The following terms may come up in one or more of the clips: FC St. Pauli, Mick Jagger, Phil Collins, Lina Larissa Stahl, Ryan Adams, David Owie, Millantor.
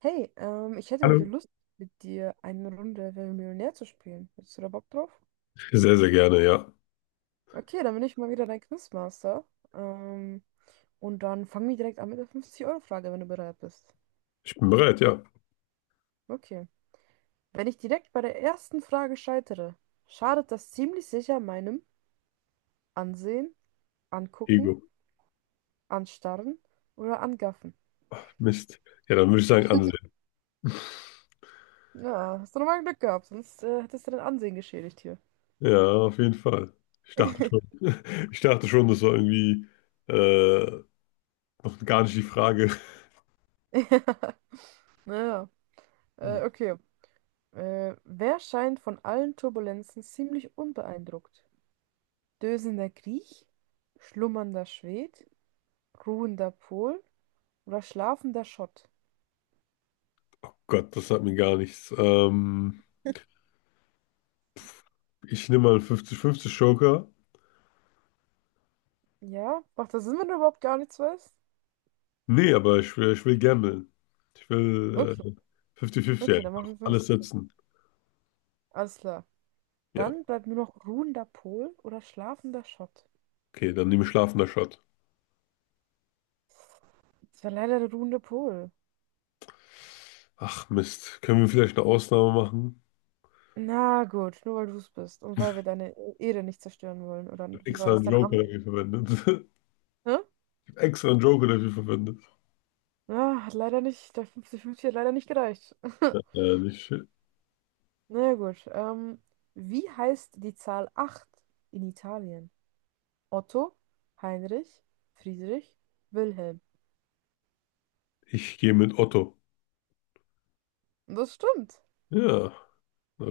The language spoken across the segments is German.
Hey, ich hätte heute Hallo. Lust, mit dir eine Runde Wer wird Millionär zu spielen. Hättest du da Bock drauf? Sehr, sehr gerne, ja. Okay, dann bin ich mal wieder dein Quizmaster. Ähm, und dann fangen wir direkt an mit der 50-Euro-Frage, wenn du bereit bist. Ich bin bereit, ja. Okay. Wenn ich direkt bei der ersten Frage scheitere, schadet das ziemlich sicher meinem Ansehen, Angucken, Ego. Anstarren oder Angaffen. Mist. Ja, dann würde ich sagen, ansehen. Ja, hast du nochmal Glück gehabt, sonst hättest du dein Ansehen geschädigt hier. Ja, auf jeden Fall. Ich dachte schon, Ja, ich dachte schon, das war irgendwie äh, noch gar nicht die Frage. naja. Okay. Wer scheint von allen Turbulenzen ziemlich unbeeindruckt? Dösender Griech, schlummernder Schwed, ruhender Pol oder schlafender Schott? Gott, das hat mir gar nichts. Ich nehme mal einen 50-50 Joker. Ja, macht das Sinn, wenn du überhaupt gar nichts weißt? Nee, aber ich will gamblen. Ich will Okay, 50-50 okay, dann machen einfach wir alles 50. setzen. Alles klar. Ja, Dann bleibt nur noch ruhender Pol oder schlafender Schott. okay, dann nehme ich schlafender Shot. Das war leider der ruhende Pol. Ach Mist, können wir vielleicht eine Ausnahme machen? Na gut, nur weil du es bist und weil wir deine Ehre nicht zerstören wollen. Oder Ich hab wie war Extra das? einen Dein Joker Arm. dafür verwendet. Hä? Extra einen Joker dafür verwendet. Ja, hat leider nicht, der 50-50 hat leider nicht gereicht. Ja, nicht schön. Na ja gut. Wie heißt die Zahl 8 in Italien? Otto, Heinrich, Friedrich, Wilhelm. Ich gehe mit Otto. Und das stimmt. Ja,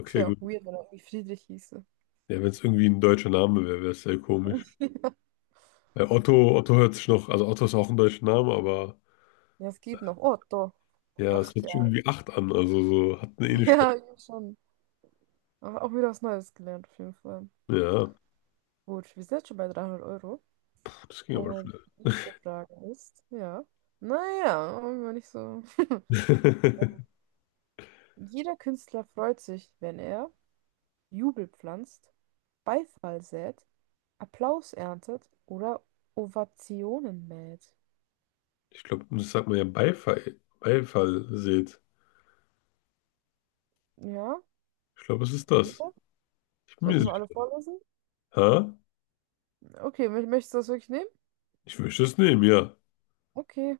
Das wäre gut. auch weird, wenn er irgendwie Friedrich hieße. Ja, wenn es irgendwie ein deutscher Name wäre, wäre es sehr komisch. Weil Otto, Otto hört sich noch, also Otto ist auch ein deutscher Name, aber Ja, es geht noch. Otto. ja, es Acht, hört ja. sich irgendwie 8 an, also so hat eine Ähnlichkeit. Ja, eben schon. Aber auch wieder was Neues gelernt, auf jeden Fall. Ja, Gut, wir sind jetzt schon bei 300 Euro. das ging aber Und schnell. die nächste Frage ist, ja. Naja, war nicht so. Ähm, Jeder Künstler freut sich, wenn er Jubel pflanzt, Beifall sät, Applaus erntet oder Ovationen mäht. Ich glaube, das sagt man ja Beifall, Beifall seht. Ja, Ich glaube, es ist das. sicher? Ich bin Soll ich mir nochmal alle sicher. vorlesen? Ha? Okay, möchtest du das wirklich nehmen? Ich möchte es nehmen, ja. Okay,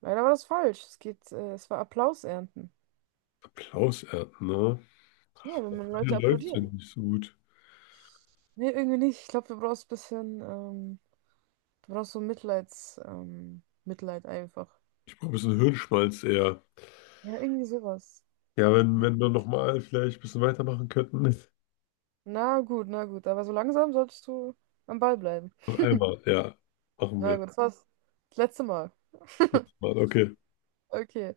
leider war das falsch. Es war Applaus ernten. Applaus ernten, ne? Ja, wenn man Meine Leute läuft sind applaudieren. nicht so gut. Nee, irgendwie nicht. Ich glaube, du brauchst ein bisschen, du brauchst so Mitleid einfach. Ich brauche ein bisschen Hirnschmalz eher. Ja, irgendwie sowas. Ja, wenn wir nochmal vielleicht ein bisschen weitermachen könnten. Na gut, na gut. Aber so langsam solltest du am Ball bleiben. Noch einmal, ja, machen Na wir. gut, das war's. Das letzte Mal. Letztes Mal, okay. Okay.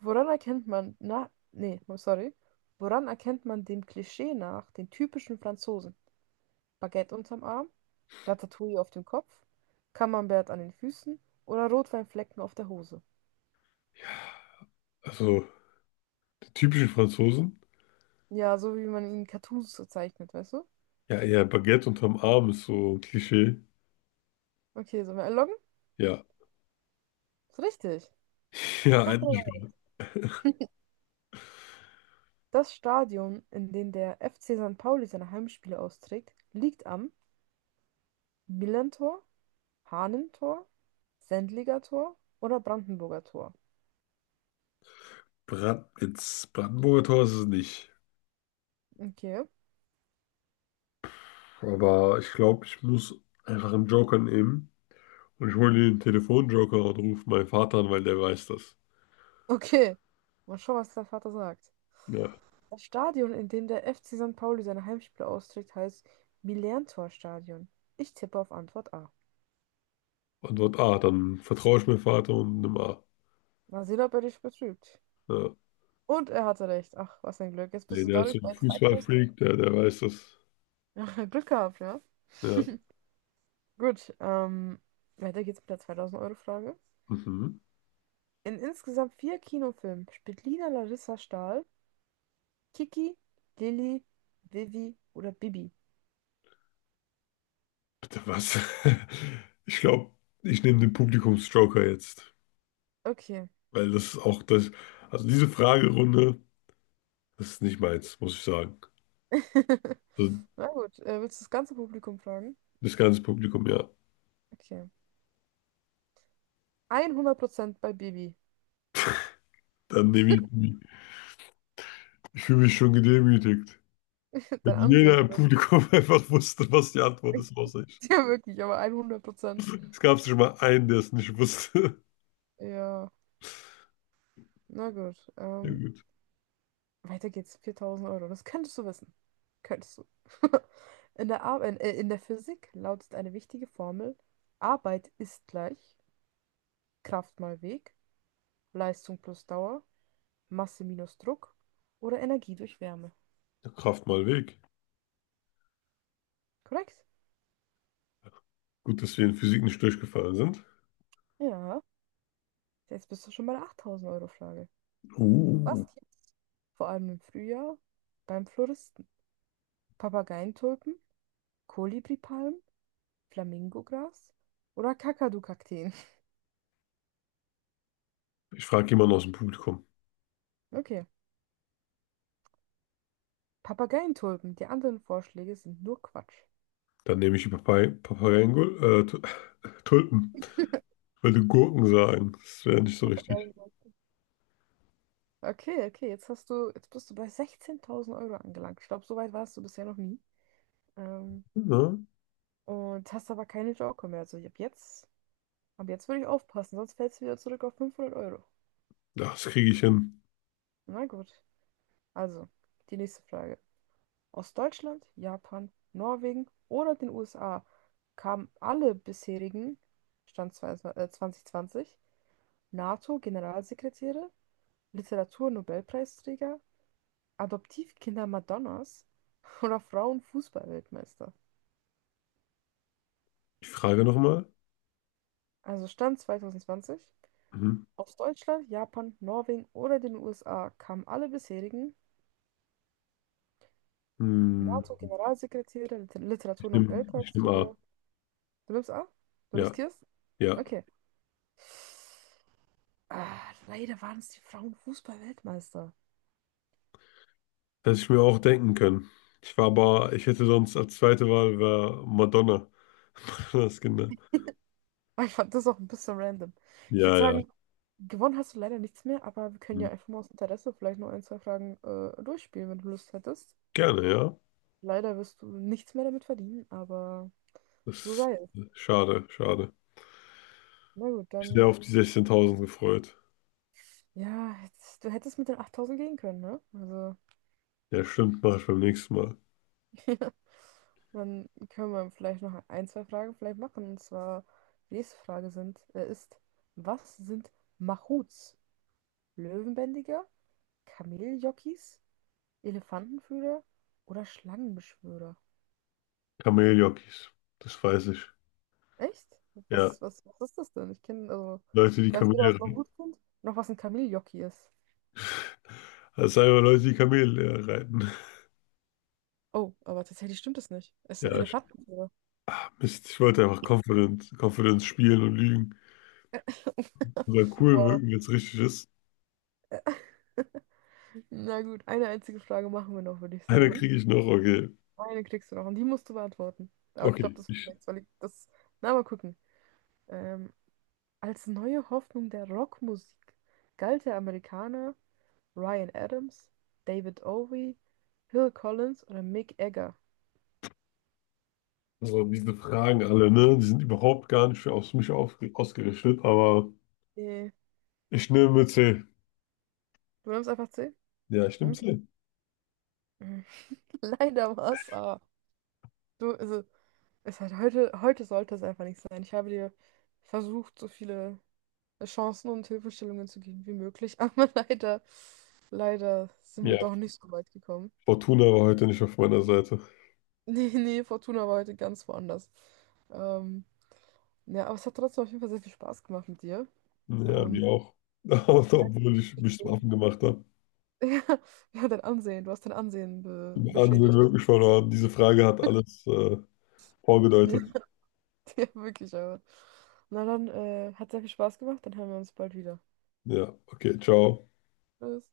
Woran erkennt man, na, nee, sorry. Woran erkennt man dem Klischee nach den typischen Franzosen? Baguette unterm Arm, Ratatouille auf dem Kopf, Camembert an den Füßen oder Rotweinflecken auf der Hose? Also, die typischen Franzosen. Ja, so wie man ihn in Cartoons so zeichnet, weißt du? Ja, ja, Baguette unterm Arm ist so ein Klischee. Okay, sollen wir einloggen? Ja. Ist richtig. Ja, eigentlich schon. Das Stadion, in dem der FC St. Pauli seine Heimspiele austrägt, liegt am Millantor, Hahnentor, Sendlinger Tor oder Brandenburger Tor. Brand, jetzt Brandenburger Tor ist es nicht. Okay. Aber ich glaube, ich muss einfach einen Joker nehmen. Und ich hole den Telefonjoker und rufe meinen Vater an, weil der weiß das. Okay, mal schauen, was der Vater sagt. Ja. Das Stadion, in dem der FC St. Pauli seine Heimspiele austrägt, heißt Millantor-Stadion. Ich tippe auf Antwort A. Antwort A, dann vertraue ich meinem Vater und nimm A. Mal sehen, ob er dich betrügt. Ja. Und er hatte recht. Ach, was ein Glück. Jetzt Nee, bist du der ist so dadurch ein bei zweitausend Euro. Fußballfreak, der weiß das. Ja, Glück gehabt, ja? Ja. Gut, weiter geht's mit der 2.000-Euro-Frage. Mhm. In insgesamt vier Kinofilmen spielt Lina Larissa Stahl, Kiki, Lilly, Vivi oder Bibi. Bitte was? Ich glaube, ich nehme den Publikumsjoker jetzt. Okay. Weil das ist auch das. Also diese Fragerunde, das ist nicht meins, muss ich sagen. Also Na gut, willst du das ganze Publikum fragen? das ganze Publikum, ja. Okay. 100% bei Bibi. Dann nehme ich. Ich fühle mich schon gedemütigt. Dein Wenn jeder Ansehen im wird. Publikum einfach wusste, was die Antwort ist, außer ich. Ja, wirklich, aber 100%. Es gab schon mal einen, der es nicht wusste. Ja, na gut. Ja Ähm, gut. weiter geht's. 4000 Euro. Das könntest du wissen. Könntest du. In der Physik lautet eine wichtige Formel: Arbeit ist gleich Kraft mal Weg, Leistung plus Dauer, Masse minus Druck oder Energie durch Wärme. Der Kraft mal weg. Korrekt? Gut, dass wir in Physik nicht durchgefallen sind. Ja. Jetzt bist du schon bei der 8.000 € Frage. Uh, Was gibt's vor allem im Frühjahr beim Floristen? Papageientulpen, Kolibripalmen, Flamingogras oder Kakadu-Kakteen. ich frage jemanden aus dem Publikum. Okay. Papageientulpen. Die anderen Vorschläge sind nur Quatsch. Dann nehme ich die Papay Papayengul, Tu- Tulpen. Wollte Gurken sagen. Das wäre nicht so richtig. Papageien. Okay, okay. Jetzt hast du, jetzt bist du bei 16.000 € angelangt. Ich glaube, so weit warst du bisher noch nie. Ähm, Ne? und hast aber keine Joker mehr. Also ab jetzt würde ich aufpassen, sonst fällst du wieder zurück auf 500 Euro. Ja, das kriege ich hin. Na gut. Also, die nächste Frage. Aus Deutschland, Japan, Norwegen oder den USA kamen alle bisherigen, Stand 22 NATO-Generalsekretäre, Literaturnobelpreisträger, Adoptivkinder Madonnas oder Frauenfußball-Weltmeister. Ich frage nochmal. Also Stand 2020, Mhm. aus Deutschland, Japan, Norwegen oder den USA kamen alle bisherigen Hm, NATO-Generalsekretäre, Ich nehme ich nehm A. Literaturnobelpreisträger. Du nimmst an? Du Ja, riskierst? ja. Okay. Ah, leider waren es die Frauenfußball-Weltmeister. Hätte ich mir auch denken können. Ich war aber, ich hätte sonst als zweite Wahl wär Madonna. Madonnas Kinder. Aber ich fand das auch ein bisschen random. Ich würde Ja, ja. sagen, gewonnen hast du leider nichts mehr, aber wir können Hm. ja einfach mal aus Interesse vielleicht noch ein, zwei Fragen durchspielen, wenn du Lust hättest. Gerne, ja. Leider wirst du nichts mehr damit verdienen, aber so Das sei es. ist schade, schade. Na gut, Ich bin sehr dann. auf die 16.000 gefreut. Ja, jetzt, du hättest mit den 8.000 gehen können, ne? Also, Ja, stimmt, mache ich beim nächsten Mal. dann können wir vielleicht noch ein, zwei Fragen vielleicht machen. Und zwar, die nächste Frage ist, was sind Mahouts? Löwenbändiger? Kameljockeys, Elefantenführer oder Schlangenbeschwörer? Kameljockeys. Das weiß ich. Echt? Ja. Was ist das denn? Ich kenne, also, Leute, die ich weiß weder, Kamele was man reiten. gut findet, noch was ein Kameljockey ist. Das sind einfach Leute, die Kamele reiten. Oh, aber tatsächlich stimmt es nicht. Es ist ein Ja, ich- Elefantenführer. Mist, ich wollte einfach Confidence spielen und lügen. Und cool Wow. wirken, jetzt richtig ist. Na gut, eine einzige Frage machen wir noch, würde ich Eine sagen. kriege ich noch, okay. Eine kriegst du noch und die musst du beantworten. Aber ich glaube, Okay, das wird ich, nichts, weil ich das. Na, mal gucken. Ähm, als neue Hoffnung der Rockmusik galt der Amerikaner Ryan Adams, David Owie, Phil Collins oder Mick Jagger? also diese Fragen alle, ne? Die sind überhaupt gar nicht für aus mich auf, ausgerichtet, aber Nee, ich nehme C. du nimmst einfach C? Ja, ich nehme Hm? C. Hm. Leider was. Es du, also, es hat heute sollte es einfach nicht sein. Ich habe dir versucht, so viele Chancen und Hilfestellungen zu geben wie möglich, aber leider, leider sind wir Ja, doch nicht so weit gekommen. Fortuna war heute nicht auf meiner Seite. Nee, nee, Fortuna war heute ganz woanders. Ähm, ja, aber es hat trotzdem auf jeden Fall sehr viel Spaß gemacht mit dir. Ja, mir Ähm, auch. Obwohl ich mich zum Affen gemacht habe. Ja, dein Ansehen, du hast dein Ansehen be Im Ansehen beschädigt. wirklich verloren. Diese Frage hat alles vorgedeutet. Ja, wirklich, aber. Na dann, hat sehr viel Spaß gemacht, dann hören wir uns bald wieder. Ja, okay, ciao. Tschüss.